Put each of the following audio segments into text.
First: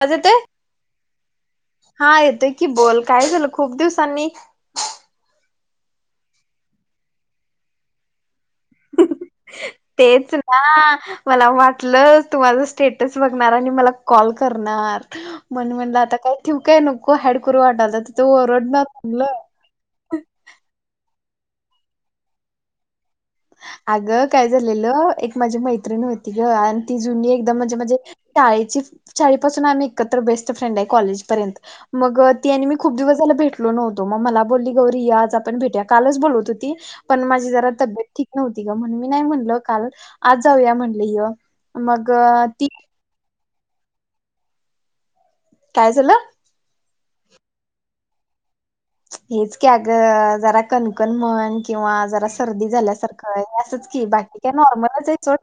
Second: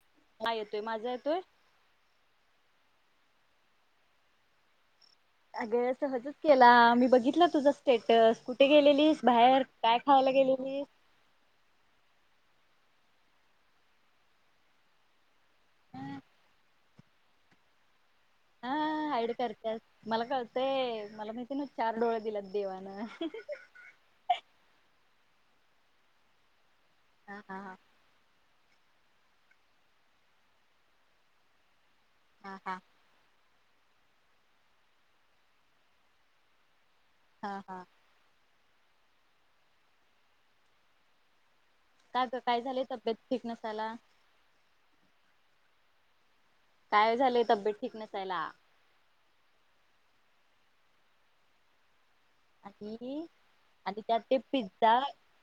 अ ते नाही येतोय माझा येतोय हा येतोय की बोल काय झालं खूप दिवसांनी अग सहजच केला मी बघितला तुझा स्टेटस कुठ गेलेलीस बाहेर काय खायला तेच ना गेलेलीस मला वाटलं तु माझ स्टेटस बघणार आणि मला कॉल करणार मण म्हणलं आता काय ठेवकय नको हॅड करुर वाटालं हा आईड करतात मला कळतय मला माहिती ना चार डोळे दिलात देवानं अगं काय झालेलं एक माझी मैत्रिणी होती ग आणि ती जुनी हा एकदम हा म्हणजे हा म्हणजे शाळेची शाळेपासून आम्ही एकत्र बेस्ट फ्रेंड आहे कॉलेजपर्यंत मग हा तीने मी हा खूप दिवसाला भेट तो मग मला बली गौरी आज आपण भेट कालच बोलत होती पण हा माझी जरा हा तबेत नव्हती ग म्हण मी नाही म्हणल काल आज जाऊया म्हणले ह मग ती एकनाथ आला काय झालं काय झालंय तब्येत ठीक नसायला हेच क ग जरा कणकण मन किंवा जरा सर्दी आणि झाल्यासारखं आहे असंच आणि की त्यात ते बाकी काय पिझ्झा नॉर्मलच आहे चो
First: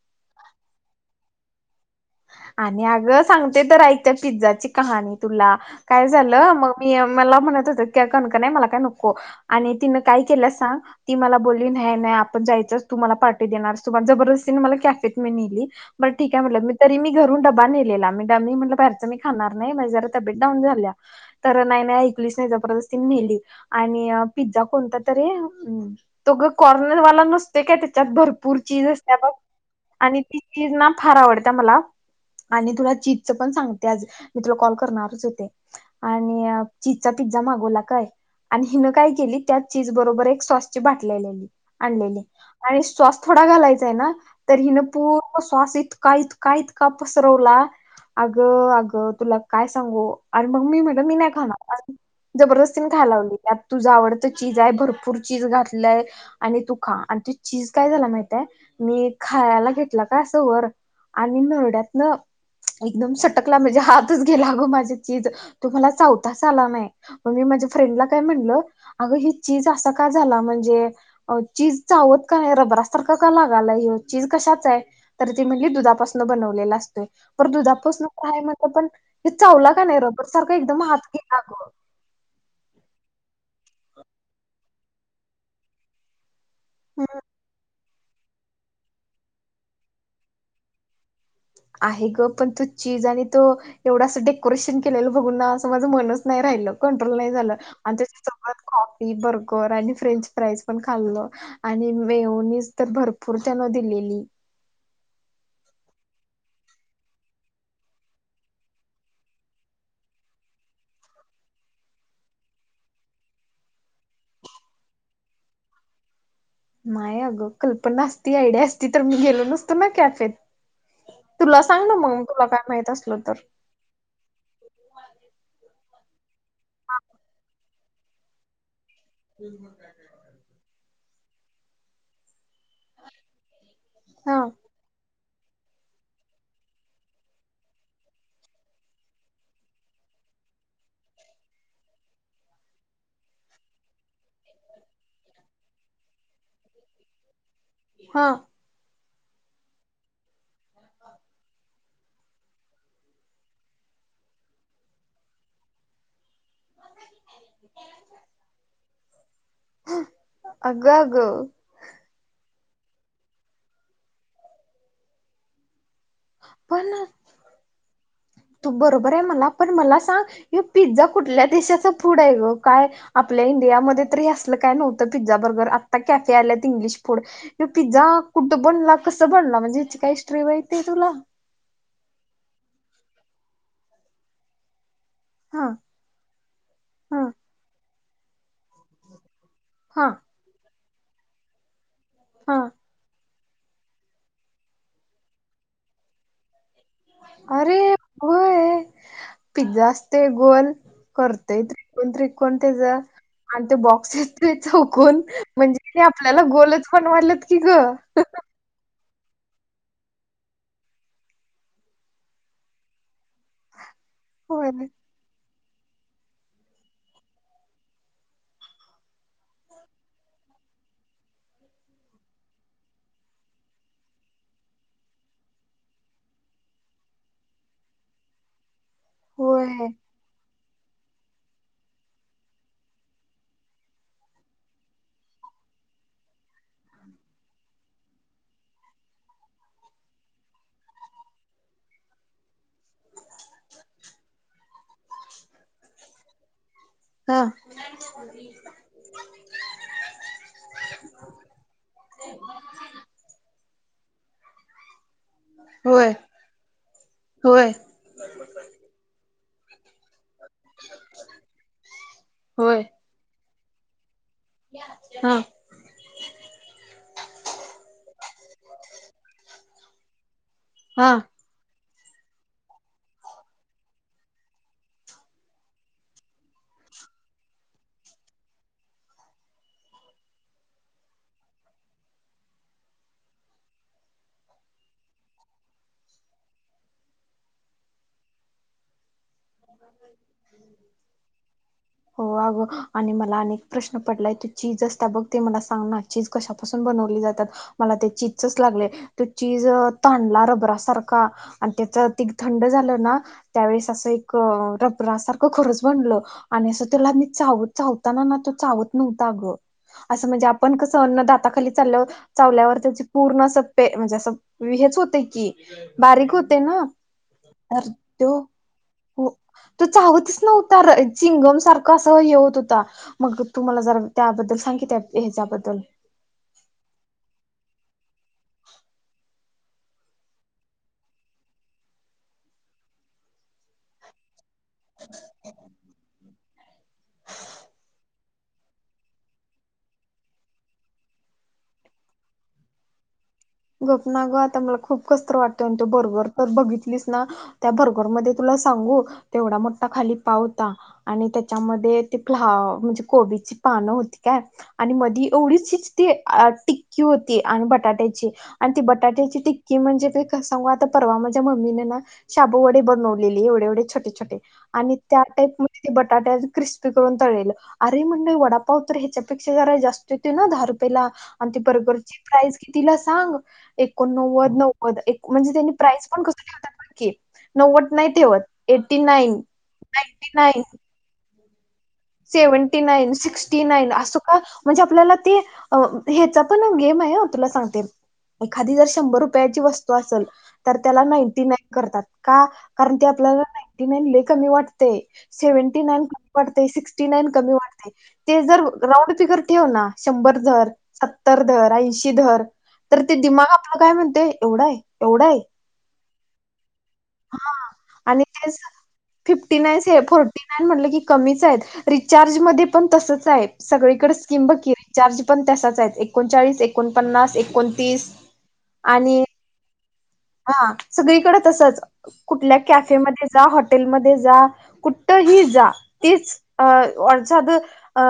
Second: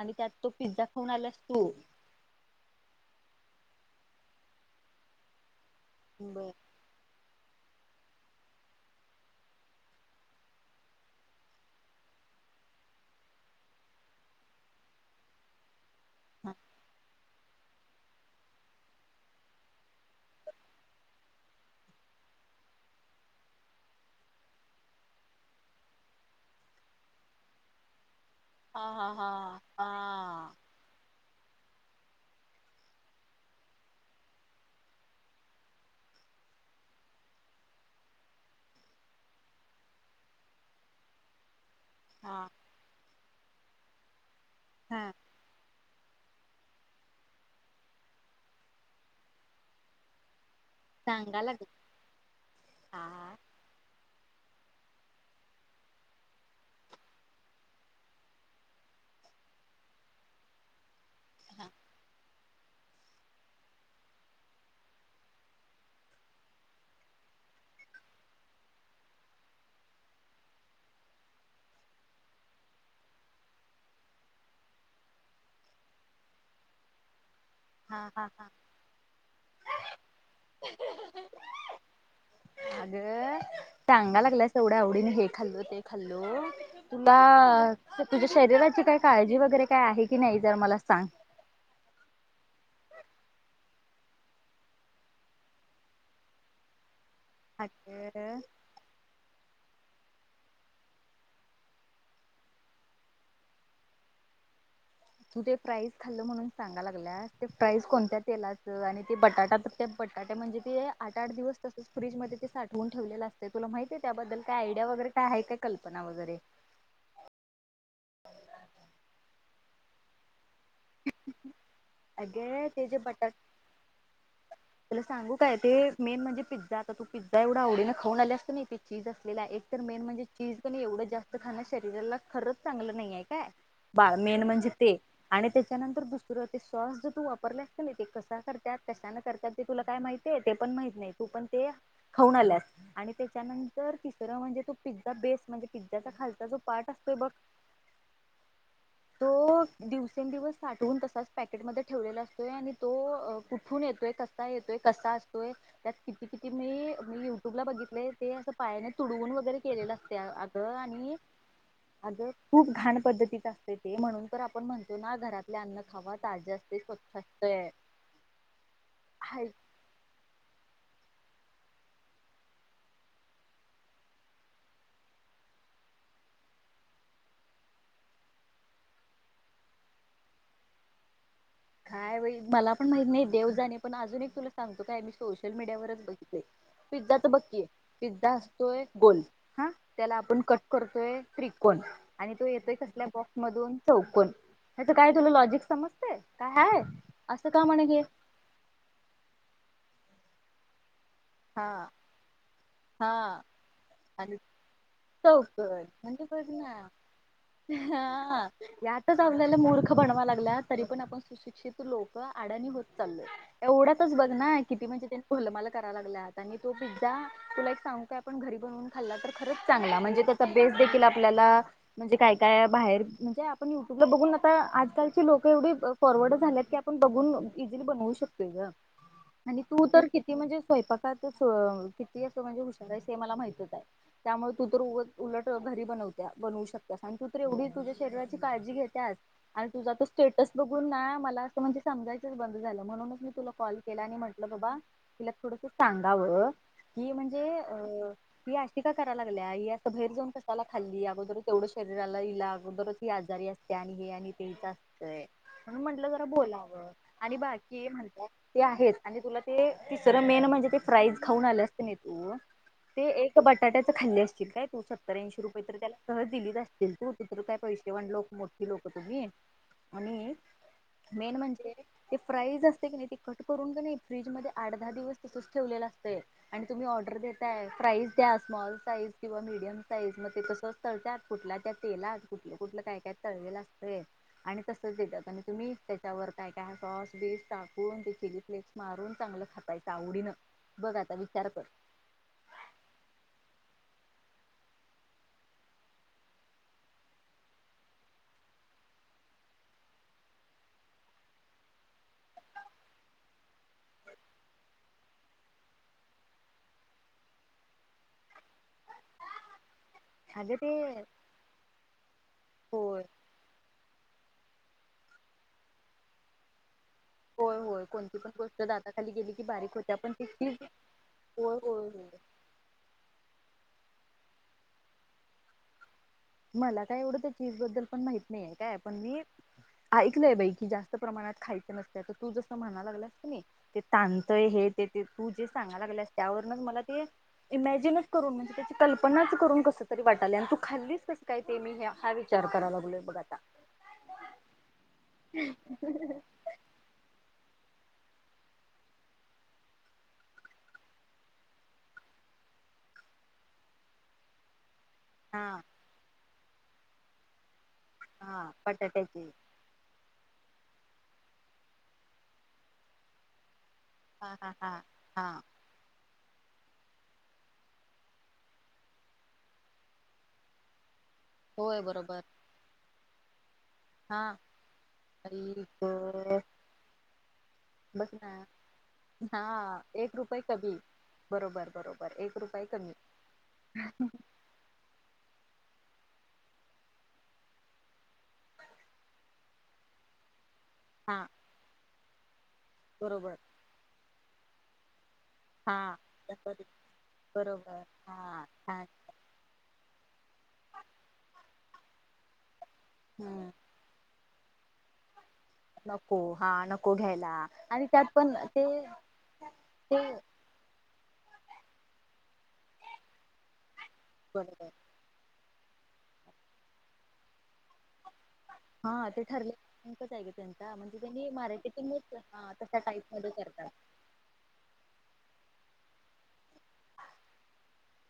आणि त्यात तो पिझ्झा खाऊन आलास तू आणि अगं सांगते तर ऐक पिझ्झाची कहाणी तुला काय बर झालं मग मी मला म्हणत होत काणक नाही मला काय नको आणि तिनं काय केलं सांग ती मला बोलली नाही नाही आपण जायचंच तू मला पाठी देणार तुम्हाला जबरदस्तीने मला कॅफेेत मी नेली बर ठीक आहे हा म्हटलं मी ी घरून डबा नेलेला मीडनी म्हटलं बाहेरचं मी खाणार नाही माणे जरा तबेट डाऊन झाल्या. तर नाही नाही ऐकलीच नाही जबरदस्ती नेली आणि पिझ्झा कोणता तरी तोघं कॉर्नरवाला नसते काय त्याच्यात भरपूर हा चीज असते हा बघ हा आणि ती चीज ना. फार आवडत मला आणि तुला जीदच पण सांगते आज मी तुला कॉल करणारच होते. आणि चिजचा पिझ्झा मागवला काय? आणि हिनं काय केली त्याच चीज बरोबर एक सॉसची बाटल्यालेली आणलेली हा आणि सॉस थोडा घालायचाय ना तर हिन हा पू सॉस इतका इत का इतका पसरवला अग अगं तुला काय सांगू. अर मग मी म्हट मी नाही सांगायला लागला खाणार जबरदस्तीने खायला हा लावली त्या तुझा आवडतं चीज आहे भरपूर चीज घातलंय. आणि तू खा आणि तू चीज काय झाला माहितय मी खायला घेतलं काय असं वर आणि नरड्यात ना. एकदम सटकला म्हणजे हातच गेला अगं माझे चीज तुम्हाला चावताच आला नाही. मग मी माझ्या फ्रेंडला काय म्हणलं अगं ही चीज असा का झाला म्हणजे चीज चावत का नाही रबरा सारखं का लागालाय चीज कशाच आहे तर ती म्हणली दुधा बनवले असतोय हा हा हा दुधापासनय म्हण प हे चावलं का नाही रबर सारखा एकदम हात घेतला ग. अगं टांगा लागलाच एवढ्या आवडीने हे खाल्लो ते खाल्लो. तुला तुझ्या शरीराची काही काळजी वगैरे काय आहे की नाही जर मला सांग. आहे ग पण तो चीज आणि तो एवढं असं डेकोरेशन केलेलं बघून ना असं माझं मनच नाही राहिलं कंट्रोल नाही. झा त्याच्या अगं सोबत कॉफी बर्गर आणि फ्रेंच फ्राई पण खाल्लं. आणि वेहनीच तर भरपूर त्यान दिलेली तू ते प्राइस खाल्ल म्हणून सांगा लागल्यास ते प्राइस कोणत्या तेलाचं आणि ते बटाटा ते बटाटे म्हणजे ते आठ आठ दिवस तसंच फ्रीजमध्ये ते साठवून ठेवलेलं असते तुला माहिती आहे त्याबद्दल काय आयडिया वगैरे आहे काय कल्पना वगैरे माय अगं कल्पना असती आयडिया असती तर मी गेलो नसतो ना कॅफेत तुला सांग ना मग तुला काय अगे माहित असल तर तला सांगू काय ते मेन म्हणजे पिझ्झा आता तू पझ्झ एवढ आवडी ना खाऊ आली असत ना नाही ती चीज असते. एक तर मेन म्हणजे चीज पण एवढं जास्त खाण्या शरीराला खरंच चांगलं नाहीे काय? बाळ हा मेन म्हणजे ते आणि त्याच्यानंतर दुसरं ते सॉस ज तू वापरले असत ना ते कसा करतात कशा न करतात. ते तुला काय माहितय ते पण माहित नाही तू पण ते खाऊन आल्यास. आणि त्याच्यानंतर तिसरं म्हणजे तो पिझ्झा बेस म्हणजे पिझ्झाचा खालचा जो पार्ट असतोय बघ. [unintelligible] हा. [inaudible] तो दिवसेंदिवस साठवून तसाच पॅकेटमध्ये ठेवलेला असतोय आणि तो कुठून येतोय कसा? कसा येतोय कसा असतोय. त्यात किती किती मी युट्यूब ला बघितले ते असं पायाने तुडवून वगैरे केलेलं असते अगं आणि अगं खूप घाण पद्धतीत असते ते म्हणून तर आपण म्हणतो ना घरातले अन्न खाव. तज्या असते पण स्वत असत आहे. तू बरोबर आहे मला पण मला सांग हे पिझ्झा कुठल्या देशाच फूड आहे ग काय? आपल्या इंडियामध्ये तरी असलं काय नव्हतं पिझ्झा बर्गर आत्ता कॅफे आल्यात इंग्लिश फूड पिझ्झा कुठं बनला कसं बनला म्हणजे याची काय स्ट्री माहितीय तुला? कायई मला पण माहित नाही देव जाणे पण अजून एक तुला सांगतो काय मी सोो सोशल हा मीडिया वच बघितय पिझ्झा हा तर बक्की आहे पिझ्झा असतोय गोल्ड. हा त्याला आपण कट करतोय त्रिकोण आणि तो हा येतोय कसल्या बॉक्स मधून चौकण हच काय तुला लॉजिक समजते काय आहे अरेय पिझ्झा असते गोल करतय हा त्रिकोण त्रिकोण त्याचा हा आणि ते बॉक्स आणि येतय चौकून चौकन म्हणजे ते आपल्याला बघ ना गोलच पण वाटलत की ग हा यातच आपल्याला मूर्ख बनवा लागला तरी पण आपण शिक्ित लोक आडाणी होत चाल एवढाच बघ ना होय किती म्हणजेनीलं मला लागला आणि तो पिझ्झा तुला एक सांगू काय आपण घरी बनवून खाल्ला तर खरंच चांगला म्हणजे त्याचा बेस देखील आपल्याला म्हणजे काय काय बाहेर म्हणजे आपण युट्यूबला बघून आता आजकालची लोक एवढी फॉरवर्ड झाल्यात की आपण बघून इिली बनवू शकतोय ग आणि तू होय तर किती म्हणजे स्वयंपाकात किती असं म्हणजे हुशार आहे हे मला माहितत आहे त्यामुळे तू तर उलट उलट घरी बनवत बनवू शकतास आणि तू तर एवढी तुझ्या शरीराची काळजी घेत्यास आणि तुझा तर स्टेटस बघून ना मला असं म्हणजे समजायच बंद झालं म्हणूनच मी तुला कॉल ला म्हटलं बाबा तिला थोडस सांगाव की हा म्हणजे अ ती अशी कराय लागल्या असता बाहेर जाऊन कसाला खाल्ली अगोदरच तेवढं शरीराला इईला अगोदरच आजारी असते आणि हे आणि ते म्हणून म्हंटलं होय जरा बोलावं आणि होय बाकी म्हणतात ते आहेच आणि तुला ते ति सरं मेन म्हणजे ते फ्राईज खाऊन आले असते न तून होय ते एक बटाट्यां खाल्ली असतील काय तू हा सत्तर्याऐंशी रुपये तर त्याला सहज दिलीत असतील तू तितर काय पैसे वा लोक मोठी लोक तुम्ही आणि हा. मेन म्हणजे ते फ्राईज असते की नाही ते कट करून क नाही फ्रीज म आ दहा दिवस तिथच ठेवलेला असतंय आणि तुम्ही ऑर्डर देताय प्राईज द्या स्मॉल साईज किंवा मीडियम साईज मध्ये तसं तळतात कुठल्या त्या तेलात कुठलं कुठलं काय काय तळवेल असतं आणि तसच देतात आणि तुम्ही त्याच्यावर काय काय सॉस बी टाकून ते चिली फ्लेक्स मारून चांगलं खात आवडीनं बघा आता विचार कर हो अगं आणि मला अनेक प्रश्न पडलाय तू चीज असता बघ ते मला सांग ना चीज कशापासून बनवली जातात मला ते चीजच लागले तो चीज तांडला रबरा सारखा आणि त्याच तीघ थंड झालं ना त्यावेळेस असं एक रबरा सारखं खरंच बनलं आणि असं तुला मी चावत चावताना ना तो चावत नव्हता अगं असं म्हणजे अगं ते आपण कसं अन्नदाता खाली चाल्या चावल्यावर होय त्याची पूर्ण अस प म्हणजे असं हेच होते की बारीक होते ना होय होय तर कोणती पण तो गोष्ट दाताली हो गेली की बा तो चावतच नव्हता चिंगम होय सारखं अस होय हे होत होता मग तुम्हाला जर त्याबद्दल सांगित त्या हच्याबद्दल मला काय एवडं चीज बद्दल पण माहित नाहीये काय पण मी ऐकलंय बाई कि जास्त प्रमाणात खायचं नसत तर तू जस म्हणाला लागलास की नाही ते तांणतय हे ते ते तू जे सांगाला लागलस त्यावरूनच मला ते इमॅजिन करून म्हणजे त्याची कल्पनाच करून कस तरी वाटाली आणि तू खाल्लीच काय ते मी हे हा विचार कराव लागलोय बघ आता गप ना ग आता मला खूप कसंतरी वाटत आणि तू बरोबर तर बघितलीस ना त्या बर्गर मध्ये तुला सांगू तेवढा मोठा खाली पावता आणि त्याच्यामध्ये ते फ म्हणजे कोबीची पानं होती काय आणि मधी हा एवढीच ते टिक्की होती आणि बटाट्याची आणि ती बटाट्याची टिक की म्हणजे त सांगू आता परवा माझ्या मम्मी न ना शाबू वडे बनवलेली एवेवढे छ हा छोटे-छोटे हा हा आणि त्या हा टाईप म ते बटाट्या क्रिस्पी करून तळलेलं अरे म्हण वडापावत ह्याच्यापेक्षा जरा जास्त होती ना दहा रुपयाला आणि ती होय बर्गरची बरोबर प्राइज कितीला सांग हा एकोणनव्वद नव्वद म्हणजे आई त्यांनी प्राइज पण कस ग ठेवतात बघ की नव्वद बघ नाही ना तेवत एट्टी नाईन हा एक नाईंटी रुपये नाईन कमी बरोबर बरोबर एक रुपये सेव्हं्टी कमी नाईन सिक्स्टी नाईन असं का म्हणजे आपल्याला ते हेचा पण गेम आहे तुला सांगते एखादी जर शंभर रुप शंभर रुपयाची वस्तू असल तर त्याला हा नाईंटी नाईन करतात का कारण ते बरोबर आपल्याला कारण ते आपल्याला [unintelligible] [unintelligible] लय कमी वाटतंय हा सेवनाटी नाईन कमी वाटतंय सिक्सटी नाईन फिफ्टी नाईन कमी बरोबर वाटतंय ते हा जर छान राऊंड फिगर ठेव ना शंभर धर सत्तर धर आइशी धर तर ते हम्म दिमाग आपलं मला काय म्हणतेय एवढा आहे एवढा आहे नको हा नको घ्यायला हा आणि त्यात पण ते फिफ्टी नाईन ते फोर्टी नाईन म्हटलं की कमीच आहेत रिचार्ज मध्ये पण तसच आहे सगळीकडे स्कीम बरोबर बकी रे चार्ज पण तसाच आहे एकोणचाळीस एकोणपन्नास एकोणतीस हा आणि ते ठरले [unintelligible] हा म्हणजे त्यांनी सगळीकडे तसच मार्केटिंगच हा कुठल्या तशा टाईप कॅफेमध्ये मध्ये जा करतात हॉटेल मध्ये जा कु तर ही जा तच अ वषद अ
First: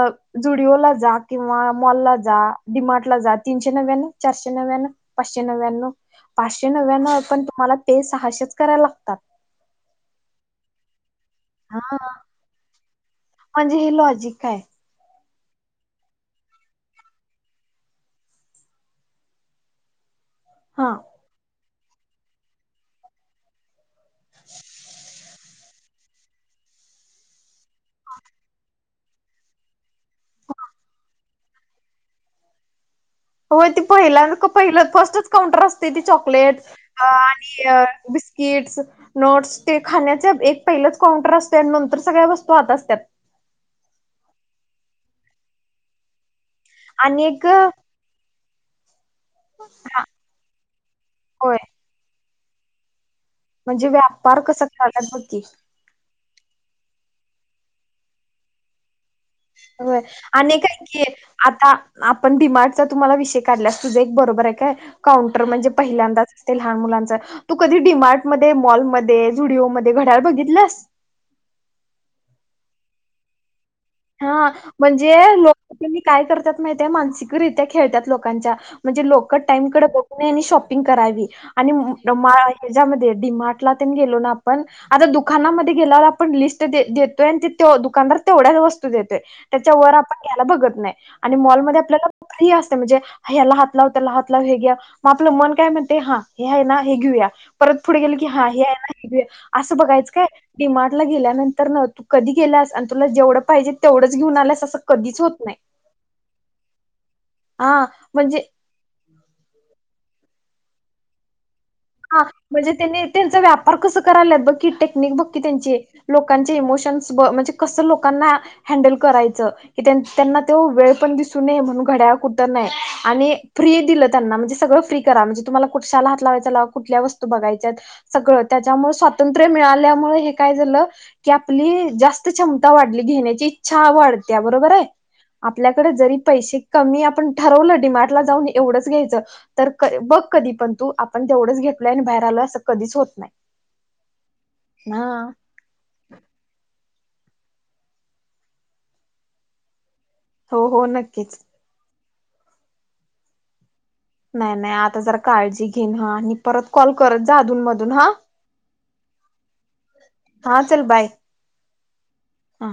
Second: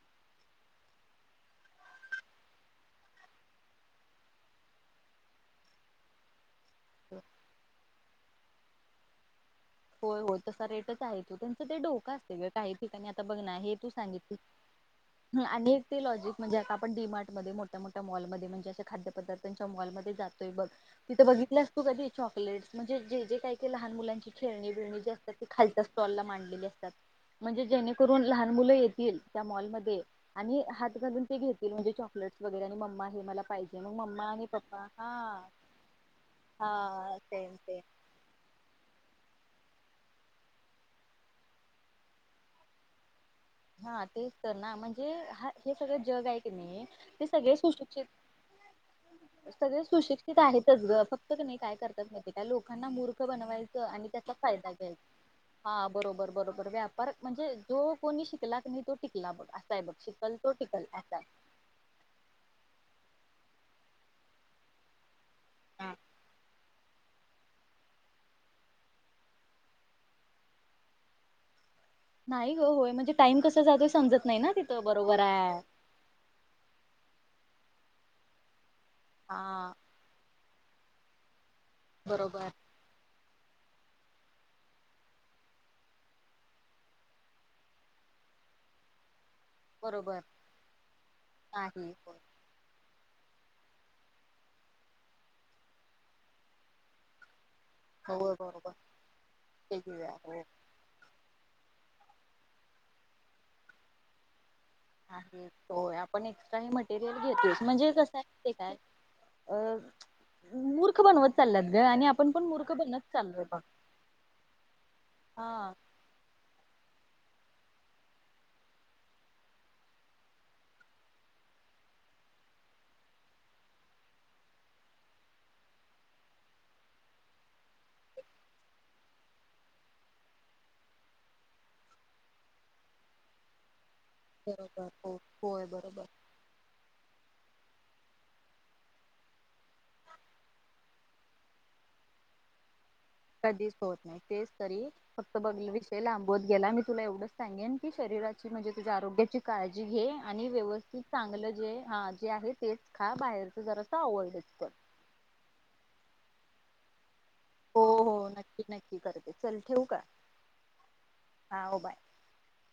जुडिओ ला जा किंवा मॉल ला जा डिमार्ट ला जा तीनशे नव्यान चारशे नव्यान पाचशे नव्याण्णव पाचशे नव्याण्णव पण तुम्हाला तेे सहाशेच करायला लागतात होय हो तसा रेटच आहे तो त्यां ते हा डोकं असते काही ठिकाणी आता बघ ना हे म्हणजे तू लॉजिक आहे सांगितली आणि ते लॉजिक म्हणजे आपण डी मार्ट मध्ये मोठ्या-मोठ्या मॉल मध्ये म्हणजे असे खाद्यपदार्थांच्या मॉलमध्ये जातोय बघ. [inaudible] तिथे बघितलं तू कधी चॉकलेटस म्हणजे जे ज काय लहान मुलां खेळणी बिळणी जे असतात ते खालच्या स्टॉलला मांडलेले असतात म्हणजे जेणेकरून लहान मुलं येतील त्या मॉलमध्ये आणि हात घालून ते घेतील म्हणजे चॉकलेट्स वगैरे आणि मम्मा हे मला हो पाहिजे ती मग पहिल्या मम्मा आणि पहिलं पप्पा हा फर्स्टच काउंटर असते ती चॉकलेट हा सेम सेम आणि बिस किट्स नोट्स ते खाण्याचे एक पहिलंच काउंटर असते आणि नंतर सगळ्या वस्तू आत असतात. हा तेच तर ना म्हणजे हा हे सगळं जग आहे आणि ते एक सगळे हा सुशिक्षित सगळे सुशिक्ष ते तर आहेतच ग फक्त नाही होय काय करतच त्या लोकांना मूर मूर्ख बनवायचं म्हणजे आणि त्याचा व्यापार कसा फायदा करायलात बघ की घ्यायचा हा बरोबर-बरोबर व्यापार म्हणजे जो कोणी शिकला नाही तो टिकला बघ असाय बघ होय शिकल तो आणि काय टिकल असाय की हाय आता आपण डिमार्गचा तुम्हाला विषय काढल्यास तुझे एक बरोबर आहे काय काउं म्हणजे आहे पहिल्यांदाच लहान मुलांच तू कधी डिमार्ट मध्ये मॉलमध्येध्ये जुडिओमध्ये घड्याळ बघितलंस नाही ग होय म्हणजे टाइम कसं जातोय समजत नाही हा ना तिथं म्हणजे बरोबर लोक आहे काय करतात मा मानसिकरित्या खेळतात लोकांच्या म्हणजे लोक हा टाईमकडे नी शॉपिंग करावी आणि बरोबर हच्यामध्ये डीमार्टला त्यांनी गेलो ना आपण आता दुकानामध्ये गेल्यावर आपण लिस्ट देतोय आणि ते दुकानदार तेवढ्याच वस्त दोय त्याच्या वर बरोबर आपण यायला बघत नाही आणि मॉलमध्ये नाही आपल्याला का असते म्हणजे ह्याला हात लाव त्याला हात लाव हे घ्या मग आपलं मन काय म्हणते हा हे आहे ना हे घेऊया परत पुढे गेलं की हो हा हे बरोबर आहे ना हे असं ते बघायचं घेऊया काय हो डिमार्टला गेल्यानंतर न तू कधी गेलास आणि तुला जेवढं पाहिजे तेवढंच घेऊन आलास असं कधीच होत नाही. तोय आपण एक्स्ट्रा हे मटेरियल घेतेस हा म्हणजे कसं आहे म्हणजे ते काय अ मूर्ख बनवत चालत ग हा आपण पण मूर्ख म्हणजे बनत त्यांनी त्यांचा चाललोय बघ व्यापार कस करायला बघकीी टेक्निक बघकी हा त्यांची लोकांचे इमोशन्स ब म्हणजे कसं लोकांना हँडल करायचं की त्यांना तो वेळ पण दिसू नये म्हणून घड्याळ कुतर नाही आणि फ्री दिलं त्यांना म्हणजे सगळं फ्री करा म्हणजे तुम्हाला कुठशाला हात लावायचा लाव कुठल्या वस्तू बघायच्यात सगळं त्याच्यामुळे स्वातंत्र्य मिळाल्यामुळे हे काय झालं की आपली जास्त क्षमता वाढली घेण्याची इच्छा वाढते त्या बरोबर आहे हो होय आपल्याकडे बरोबर जरी पैसे कमी आपण ठरवलं डिमार्ट ला जाऊन एवढंच घ्यायचं तर बघ कधी पण तू आपण तेवढंच घेतलय आणि बाहेर आलय असं कधीच होत नाही कधीच होत नाही तेच तरी हा. फक्त बघ वि ते लांबवत गेला मी तुला एवढंच सांगेन की शरीराची म्हणजे तुझ्या आरोग्याची काळजी घे आणि हो हो व्यवस्थित नक्कीच चांगलं जे ह जे आहे तेच खा बाहेरच जरा नाही नाही आता जर काळजी घेन ह आणि परत कॉल करत जा अधून हो मधून हा हो नक्की नक्की करते चल ठेवू का हा चल बाय हा हो बाय हा.